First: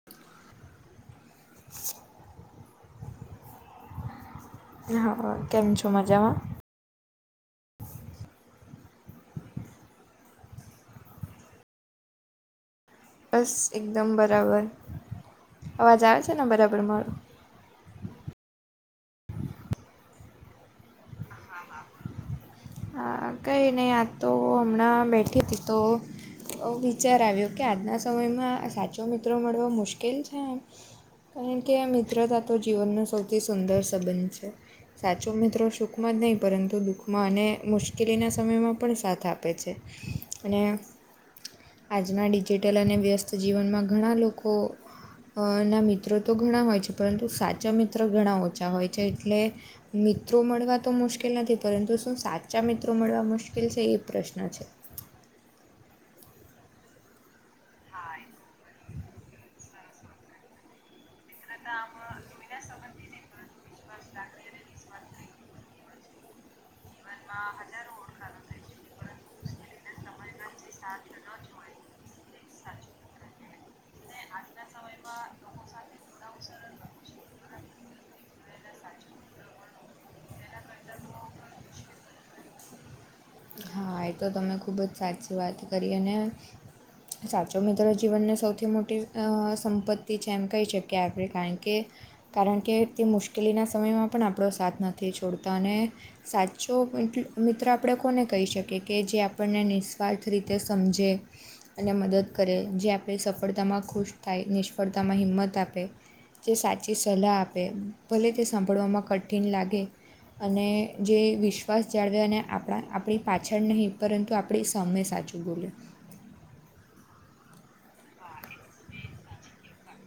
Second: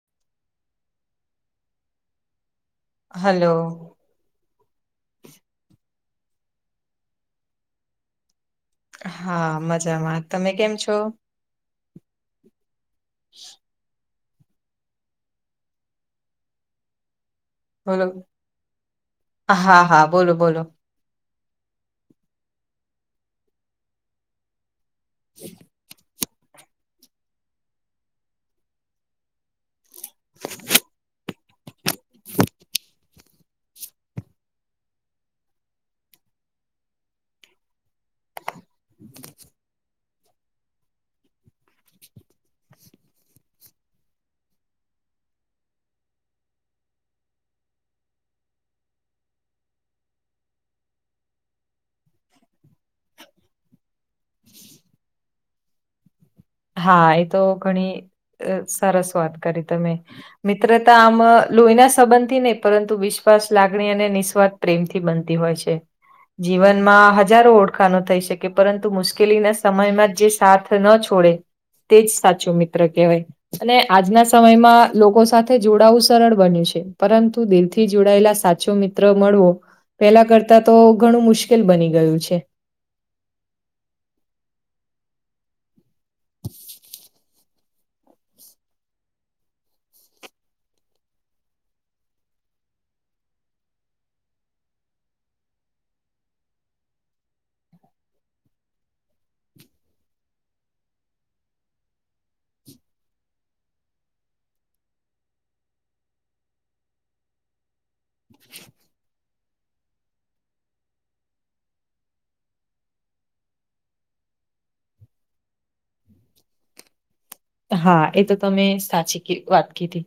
[inaudible] Hello હ કેમ છો? મજામાં હા મજામાં તમે કેમ છો? બસ એકદમ બરાબર અવાજ આવે છે ને બરાબર મારું બોલો હા હા બોલો બોલો હા કઈ નઈ આ તો હમણાં બેઠી હતી તો અ વિચાર આવ્યો કે આજના સમયમાં સાચો મિત્રો મળવો મુશ્કેલ કેલ છે કારણ કે મિત્રતા તો જીવનનો સૌ થી સુંદર સંબંધ છે. સાચો મિત્રો શો માં જ નહીં પરંતુ દુઃખમાં અને મુશ્કેલીના સમયમાં પણ સાથ આપે છે. અને આજના ડિજિટલ અને વ્યસ્ત જીવનમાં ઘણા લોકો ના મિત્રો તો ઘણા હોય છે પરંતુ સાચા મિત્ર ઘણા ઓછા હોય છે એટલે મિત્રો મળવા તો મુશ્કેલ નથી પરંતુ શું સાચા મિત્રો મળવા મુશ્કેલ છે એ પ્રશ્ન છે. હા એ તો ઘણી સરસ વાત કરી તમે. મિત્રતા આમ લોહીના સબંધથી નહી પરંતુ વિશ્વ શ્વાસ લાગણી અને નિસ્વાર્થ પ્રેમથી બનતી હોય છે. જીવનમાં હજારો ઓળખાણો થઈ શકે પરંતુ મુશ્કેલીના સમયમાં જે સાથ ન છોડે તે જ સાચો મિત્ર કહેવાય. અને આજના સમયમાં લોકો સાથે જોડાવું સરળ બન્યું છે પરંતુ દિલ થી જોડાયેલા સાચ ચો મિત્ર મળવો પેલા કરતા તો ઘણું મુશ્કેલ બની ગયું છે. હા એ તો તમે ખૂબ જ સાચી વાત કરી અને સાચો મિત્ર જીવનની સૌથી મોટી સંપત્તિ છે એમ કહી શકીએ આપણે કારણ કે કારણ કે તે મુશ્કેલીના સમયમાં પણ આપણો સાથ નથી છોડતા અને સાચો [unintelligible] મિત્ર આપ આપણે કોને કહી શકીએ કે જે આપણને નિસ્વાર્થ રીતે સમજે. અને મદદ કરે જે આપણે સફળતામાં ખુશ થાય નિષ્ફળતામાં હિંમત આપે. જે સાચી સલાહ આપે એમ. ભલે તે સાંભળવામાં કઠિન લાગે અને જે વિશ્વાસ જાળવે અને આપ આપણા આપણી પાછળ નહીં પરંતુ આપણે સામે સાચું બોલે. હા એ તો તમે સાચી વાત કીધી.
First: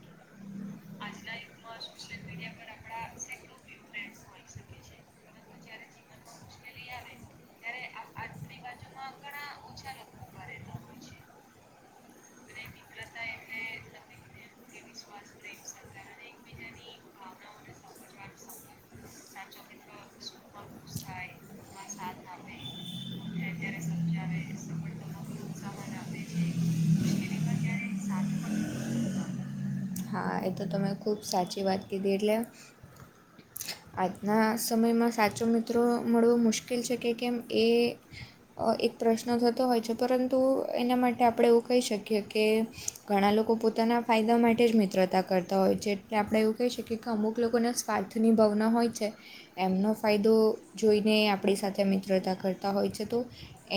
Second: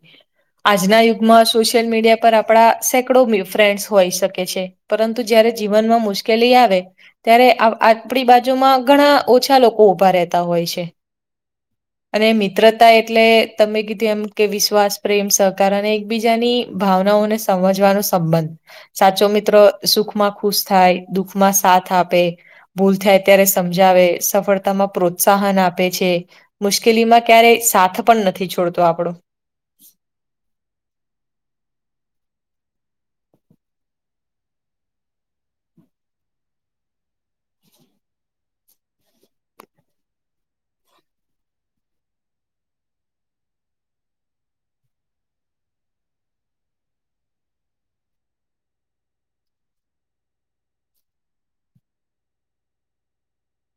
આજના યુગમાં સોશિયલ મીડિયા પર આપણા સેકડો ફ્રેન્ડ્સ હોય શકે છે પરંતુ જયારે જીવનમાં મુશ્કે મુશ્કેલી આવે ત્યારે આપણી બાજુમાં ઘણા ઓછા લોકો ઉભા રહેતા હોય છે. અને મિત્રતા એટલે તમે કીધું એમ કે વિશ્વાસ પ્રેમ સહકાર અને એકબીજાની ભાવનાઓને સમજવાનો સંબંધ સાચો મિત્રો સુખમાં ખુશ થાય દુઃખમાં સાથ આપે ભૂલ થાય ત્યારે સમજાવે, સફળતામાં પ્રોત્સાહન આપે છે. મુશ્કેલીમાં ક્યારેય સાથ પણ નથી છોડતો આપણો. હા એ તો તમે ખુબ સાચી વાત કીધી એટલે આજના સમયમાં સાચો મિત્રો મળવો મુશ્કેલ છે કે કેમ એ એક પ્રશ્ન થતો હોય છે પરંતુ એના માટે આપણે એવું કહી શકીએ કે ઘણા લોકો પોતાના ફાયદા માટે જ મિત્રતા કરતા હોય છે એટલે આપણે એવું કહી શકીએ કે અમુક લોકોના સ્વાર્થની ભવ ના હોય છે એમનો ફાયદો જોઈને આપણી સાથે મિત્રતા કરતા હોય છે તો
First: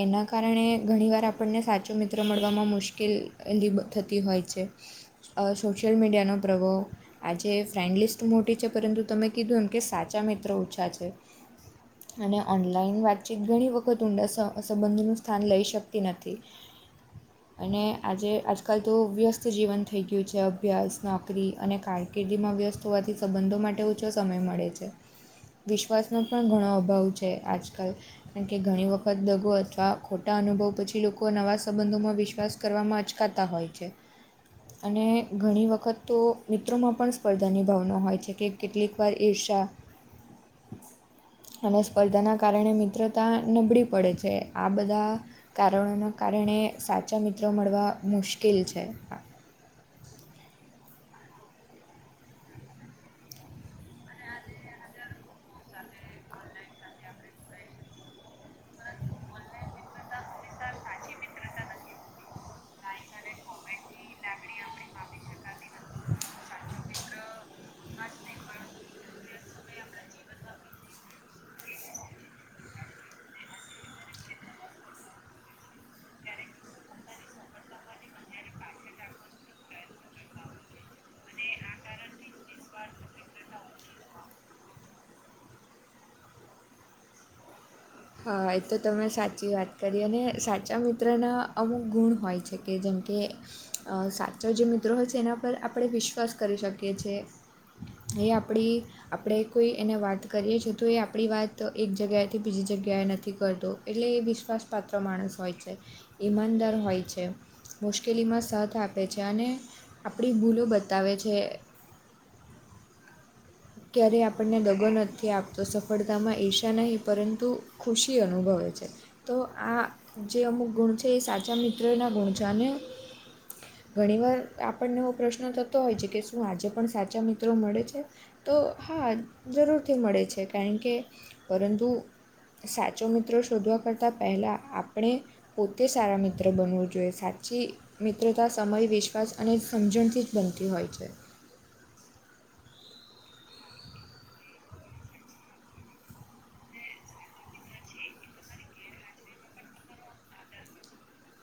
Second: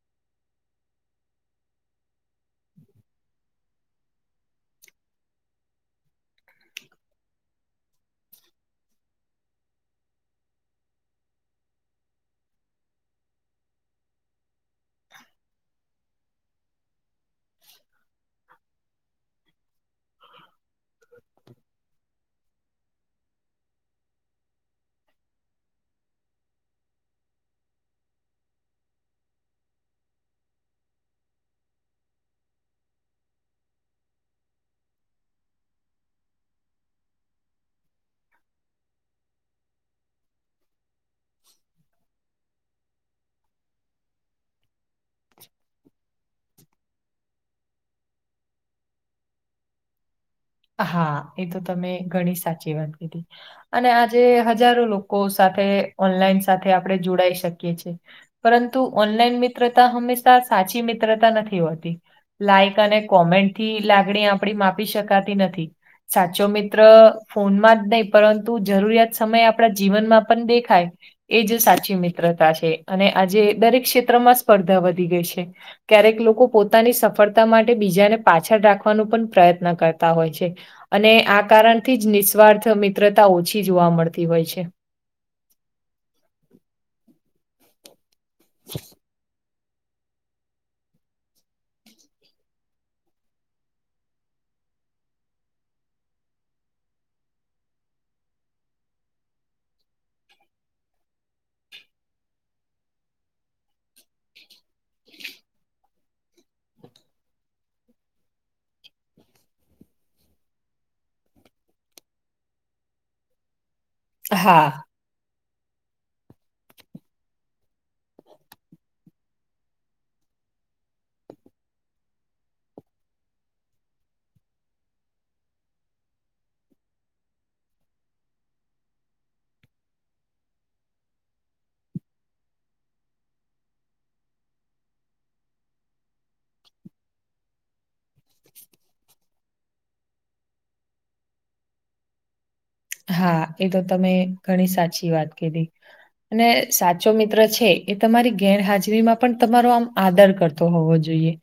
એના કારણે ઘણીવાર આપણને સાચો મિત્ર મળવામાં મુશ્કેલી થતી હોય છે. અ સોશિયલ મીડિયાનો પ્રભાવ આ જે ફ્રેન્ડલિસ્ટ તો મોટી છે પરંતુ તમે કીધું એમ કે સાચા મિત્રો ઓછા છે. અને ઓનલાઈન વાતચીત ઘણી વખત ઊંડા સ સંબંધનું સ્થાન લઈ શકતી નથી. અને આજે આજકાલ તો વ્યસ્ત જીવન થઈ ગયું છે અભ્યાસ, નોકરી અને કારકિર્દીમાં વ્યસ્ત હોવાથી સંબંધો માટે ઓછો સમય મળે. વિશ્વાસનો પણ ઘણો અભાવ છે આજકાલ. કારણ કે ઘણી વખત દગો અથવા ખોટા અનુભવો પછી લોકો નવા સંબંધોમાં વિશ્વાસ કરવામાં અચકાતા હોય છે. અને ઘણી વખત તો મિત્રોમાં પણ સ્પર્ધાની ભાવના હોય છે કે કેટલીક વાર એ [unintelligible] અને સ્પર્ધાના કારણે મિત્રતા નબળી પડે છે. આ બધા કારણોના કારણે સાચા મિત્રો મળવા મુશ્કેલ છે. હા એ તો તમે ઘણી સાચી વાત કીધી અને આજે હજારો લોકો કો સાથે ઓનલાઈન સાથે આપણે જોડાઈ શકીએ છીએ. પરંતુ ઓનલાઈન મિત્રતા હંમેશા સાચી મિત્રતા નથી હોતી. લાઈક અને કોમેન્ટ થી લાગણી આપડી માપી શકાતી નથી. સાચો મિત્ર ફોનમાં જ નહીં પરંતુ જરૂરિયાત સમય આપણા જીવનમાં પણ દેખાય. એ જ સાચી મિત્રતા છે અને આજે દરેક ક્ષેત્રમાં સ્પર્ધા વધી ગઈ છે. ક્યારેક લોકો પોતાની સફળતા માટે બીજાને પાછળ રાખવાનો પણ પ્રયત્ન કર તા હોય છે. અને આ કારણથી જ નિસ્વાર્થ મિત્રતા ઓછી જોવા મળતી હોય છે. હ એ તો તમે સાચી વાત કરી અને સાચા મિત્રના અમુક ગુણ હોય છે કે જેમ કે અ સાચો જે મિત્રો હોય છે, એના પર આપણે વિશ્વાસ કરી શકીએ છે. એ આપણી આપણે કોઈ એને વાત કરીએ છે તો એ આપણી વાત એક જગ્યાએથી બીજી જગ ગ્યાએ નથી કરતો એટલે એ વિશ્વાસ પાત્ર માણસ હોય છે ઈમાનદાર હોય છે. મુશ્કેલીમાં સાથ આપે છે અને આપણી ભૂલો બતાવે છે. ક્યારેય આપણને હા દગો નથી આપ તો સફળતામાં ઈર્ષા નહીં પરંતુ ખુશી અનુભવે છે. તો આ જે અમુક ગુણ છે એ સાચા મિત્રના ગુણ છે અને ઘણી વાર આપણને એવો પ્રશ્ન થતો હોય છે કે શું આજે પણ સાચા મિત્રો મળે છે? તો હા જરૂરથી મળે છે કારણ કે પરંતુ સાચો મિત્રો શોધવા કરતાં પહેલાં આપણે પોતે સારા મિત્ર બનવું જોઈએ સાચી મિત્રતા સમય વિશ્વાસ અને સમજણથી જ બનતી હોય છે. હા એ તો તમે ઘણી સાચી વાત કીધી. અને સાચો મિત્ર છે એ તમારી ગેરહાજરી માં પણ તમારો આમ આદર કર તો હોવો જોઈએ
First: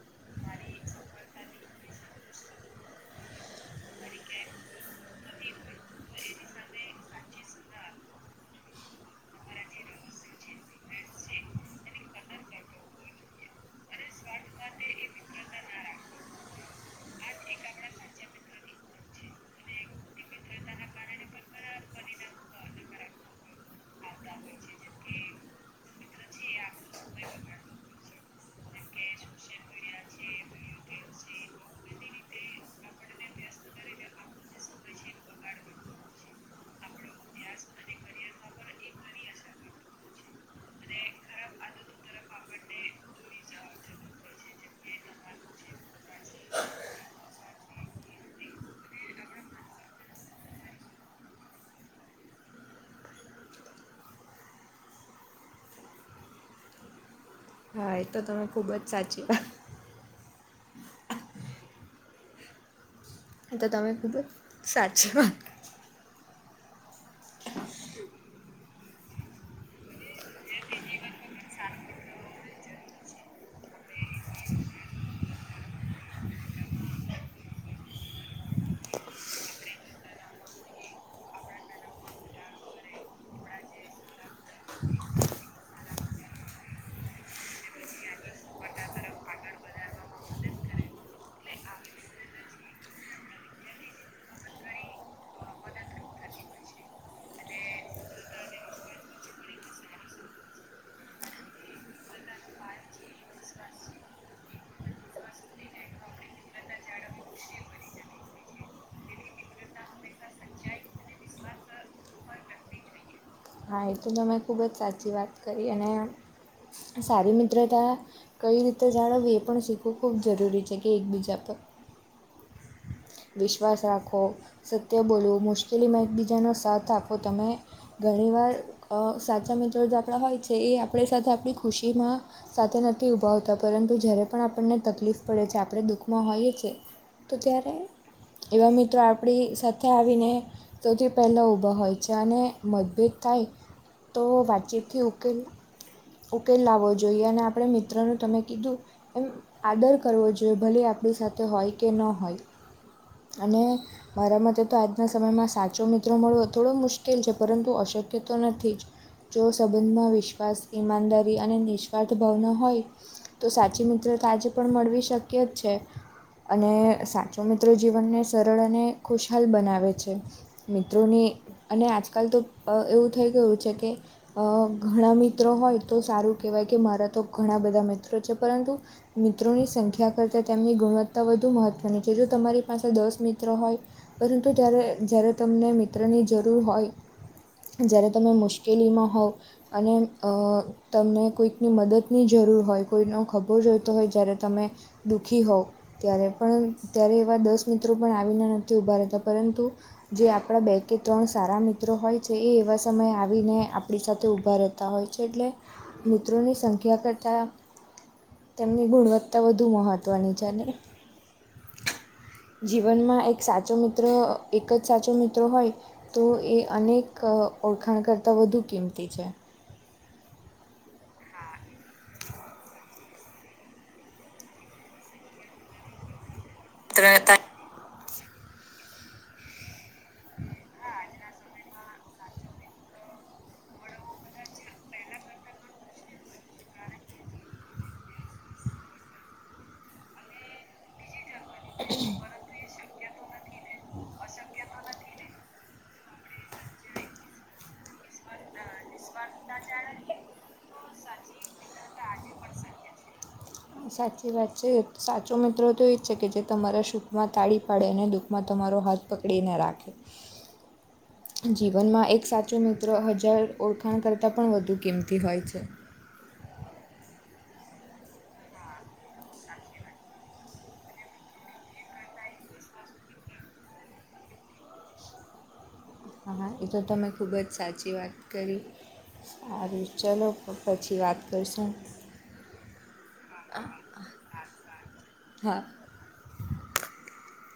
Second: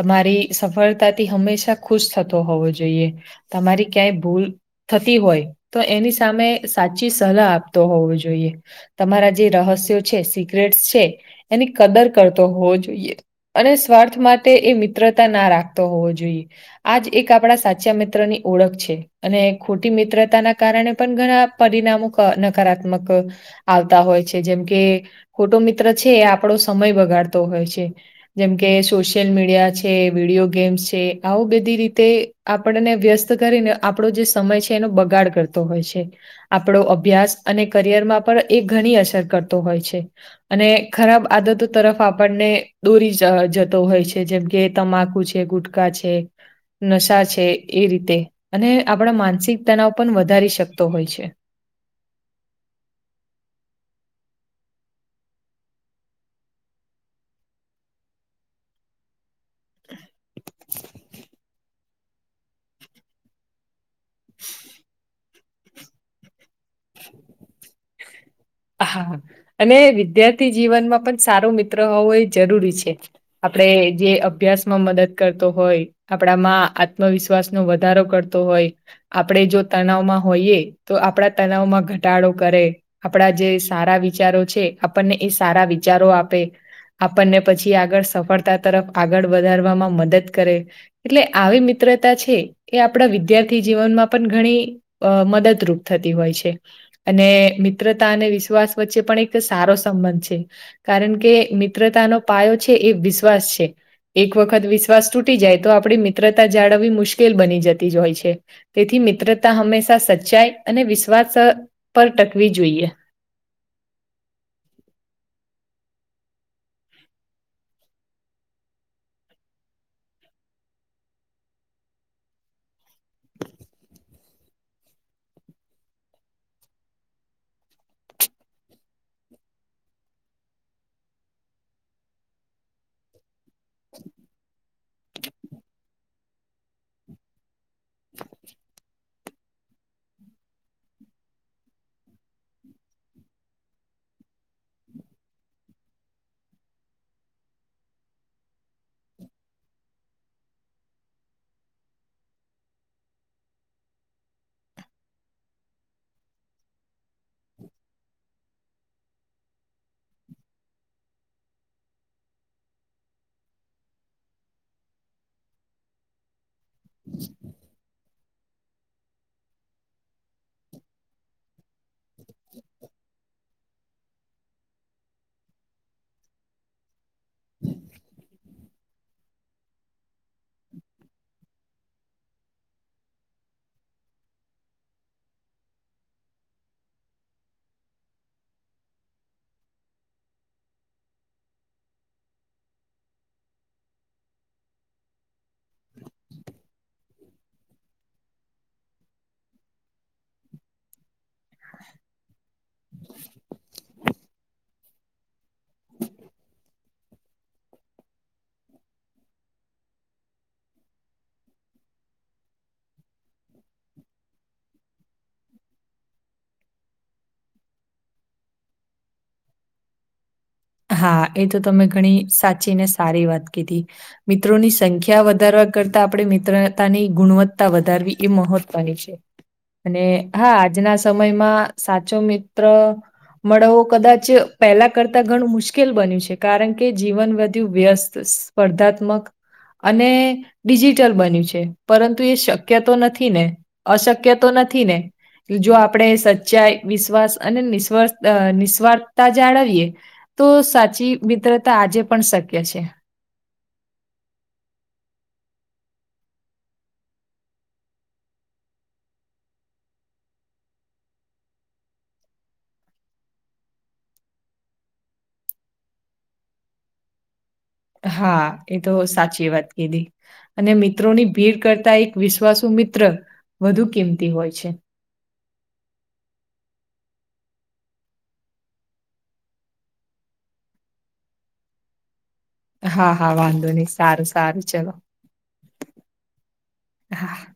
તમારી સફળતાથી હંમેશા ખુશ થતો હોવો જોઈએ તમારી ક્યાંય ભૂલ થતી હો તો એની સામે સાચી સલાહ આપતો હોવો જોઈએ. તમારા જે રહસ્યો છે સિક્રેટસ છે એની કદર કરતો હોવો જોઈએ. અને સ્વાર્થ માંટે એ મિત્રતા ના રાખતો હોવો જોઈએ. આજ એક આપણા સાચા મિત્ર ની ઓળખ છે અને ખોટી મિત્રતાના કારણે પણ ઘણા પરિણામો ક નકારાત્મક આવતા હોય છે જેમકે ખોટો મિત્ર છે એ આપણો સમય બગાડતો હોય છે. જેમકે સોશિયલ મીડિયા છે વિડીયો ગેમ્સ છે આવું બધી રીતે આપણને વ્યસ્ત કરીને આપણો જે સમય છે એનો બગાડ કર તો હોય છે આપણો અભ્યાસ અને કરિયરમાં પણ એ ઘણી અસર કરતો હોય છે. અને ખરાબ આદતો તરફ આપણને દોરી જ જતો હોય છે જેમકે તમાકુ છે ગુટ કા છે નશા છે એ રીતે અને આપણા માનસિક તનાવ પણ વધ ધારી શકતો હોય છે. હા એ તો તમે ખુબ જ સાચી વા [inaudible] તો તમે ખૂબ જ સાચી વાત હા અને વિદ્યાર્થી જીવનમાં પણ સારો મિત્ર હોવો એ જરૂરી છે. આપડે જે અભ્યાસ માં મદદ કરતો હોય. આપણા માં આત્મવિશ્વાસનો વધારો કરતો હોય. આપણે જો તનાવમાં હોઈએ તો આપણા તનાાવમાં ઘટાડો કરે. આપણા જે સારા વિચારો છે આપણને એ સારા વિચારો આપે. આપણને પછી આગળ સફળતા તરફ આગળ વધારવામાં મદદ કરે. એટલે આવી મિત્રતા છે એ આપણા વિદ્યાર્થી જીવનમાં પણ ઘણી અ મદદરૂપ થતી હોય છે અને, મિત્રતા અને વિશ્વાસ વચ્ચે પણ એક સારો સંબંધ છે. કારણ કે મિત્રતાનો પાયો છે એ વિશ્વાસ છે. એક વખત વિશ્વાસ તૂટી જાય તો આપણી મિત્રતા જાળવવી મુશ્કેલ બની જતી જ હોય છે. તેથી મિત્રતા હંમેશા સચ્ચાઈ અને વિશ્વાસ પર ટકવી જોઈએ હા એ તો તમે ખૂબ જ સાચી વાત કરી અને સારી મિત્રતા કઈ રીતે જાણવવી એ પણ શીખવું ખૂબ જરૂરી છે કે એક બીજા પર વિશ્વાસ રાખો સત્ય બોલવું મુશ્કેલીમાં એકબીજાનો સાથ આપો તમે ઘણી વાર અ સાચા મિત્રો જે આપણા હોય છે એ આપણી સાથે આપણી ખુશી માં સાથે નથી ઊભા હોતા પરંતુ જ્યારે પણ આપણને તકલીફ પડે છે આપણે દુઃખમાં હોઈએ છે. તો ત્યારે એવા મિત્રો આપણી સાથે આવીને તેથી પહેલા ઊભા હોય છે અને મતભેદ થાય તો વાતચીતથી ઉકેલ ઉકેલ લાવવો જોઈએ અને આપણે મિત્રનું તમે કીધું એમ આદર કરવો જોઈએ ભલે આપણી સાથે હોય કે ન હોય. અને, મારા મતે તો આજના સમયમાં સાચો મિત્રો મળવો થોડો મુશ્કેલ છે પરંતુ અશક્ય તો નથી જ, જો સંબંધમાં વિશ્વાસ, ઈમાનદારી અને નિઃસ્વાર્થ ભાવના હોય, તો સાચી મિત્રતા આજે પણ મળવી શક્ય જ છે. અને સાચો મિત્રો જીવનને સરળ અને ખુશહાલ બનાવે છે મિત્રોની અને આજકાલ તો એવું થઈ ગયું છે કે ઘણા મિ મિત્રો હોય તો સારું કહેવાય કે મારા તો ઘણા બધા મિત્રો છે પરંતુ મિત્રોની સંખ્યા કરતા તેમની ગુણવત્તા વધુ મહત્વની છે જો તમારી પાસે દસ મિત્રો હોય પરંતુ ત્યારે જ્યારે તમને મિત્રની જરૂર હોય જ્યારે તમે મુશ્કેલીમાં હોવ અને તમને મદદની જરૂર હોય કોઈનો ખભો જોઈતો જ્યારે તમે દુઃખી હોઉવ ત્યારે પણ ત્યારે એવા દસ મિત્રો પણ આવીને ઉભારેતા પરંતુ જે આપણા બે કે ત્રણ સારા મિત્રો હોય છે એ એવા સમયે આવીને આપણી સાથે ઊભા તા હોય છે એટલે મિત્રોની સંખ્યા કરતાં તેમની ગુણવત્તા વધુ મહત્ત્વની છે જીવનમાં એક સાચો મિત્ર એક જ સાચો મિત્ર હોય તો એ અનેક ઓળખાણ કરતાં વધુ કિંમતી છે હા એ તો તમે ઘણી સાચી ને સારી વાત કીધી મિત્રોની સંખ્યા વધારવા કરતા આપણે મિત્રતાની મિત્રતા ગુણવત્તા વધારવી એ મહત્વની છે અને હા આજના સમયમાં સાચો મિત્ર મળો કદાચ પેલા કરતા ઘણું મુશ્કેલ બન્યું છે કારણ કે જીવન વધુ વ્યસ્ત સ્પર્ધાત્મક અને ડિજિટલ બન્યું છે છે પરંતુ એ શક્ય તો નથી ને અશક્ય તો નથી ને જો આપણે ચાઈ વિશ્વાસ અને નિ નિસ્વાર્થતા અ જાળવી એ તો સાચી મિત્રતા આજે પણ શક્ય છે [inaudible] સાચી વાત છે સાચો મિત્રો તો એ જ છે કે જે તમારા સુખમાં તાળી પાડે અને દુઃખમાં તમારો હાથ પકડીને રાખે જીવનમાં એક સાચો મિત્ર હજાર ઓળખાણ કરતાં પણ વધુ કિંમતી હોય છે હા એ તો સાચી વાત કીધી અને મિત્રોની ભીડ કરતા એક વિશ્વાસુ મિત્ર વધુ કિંમતી હોય છે હા એ તો તમે ખુબ જ સાચી વાત કરી અ ચલો પછી વાત કરશું હા હા વાંધો નહી સારું સારું ચલો હા હા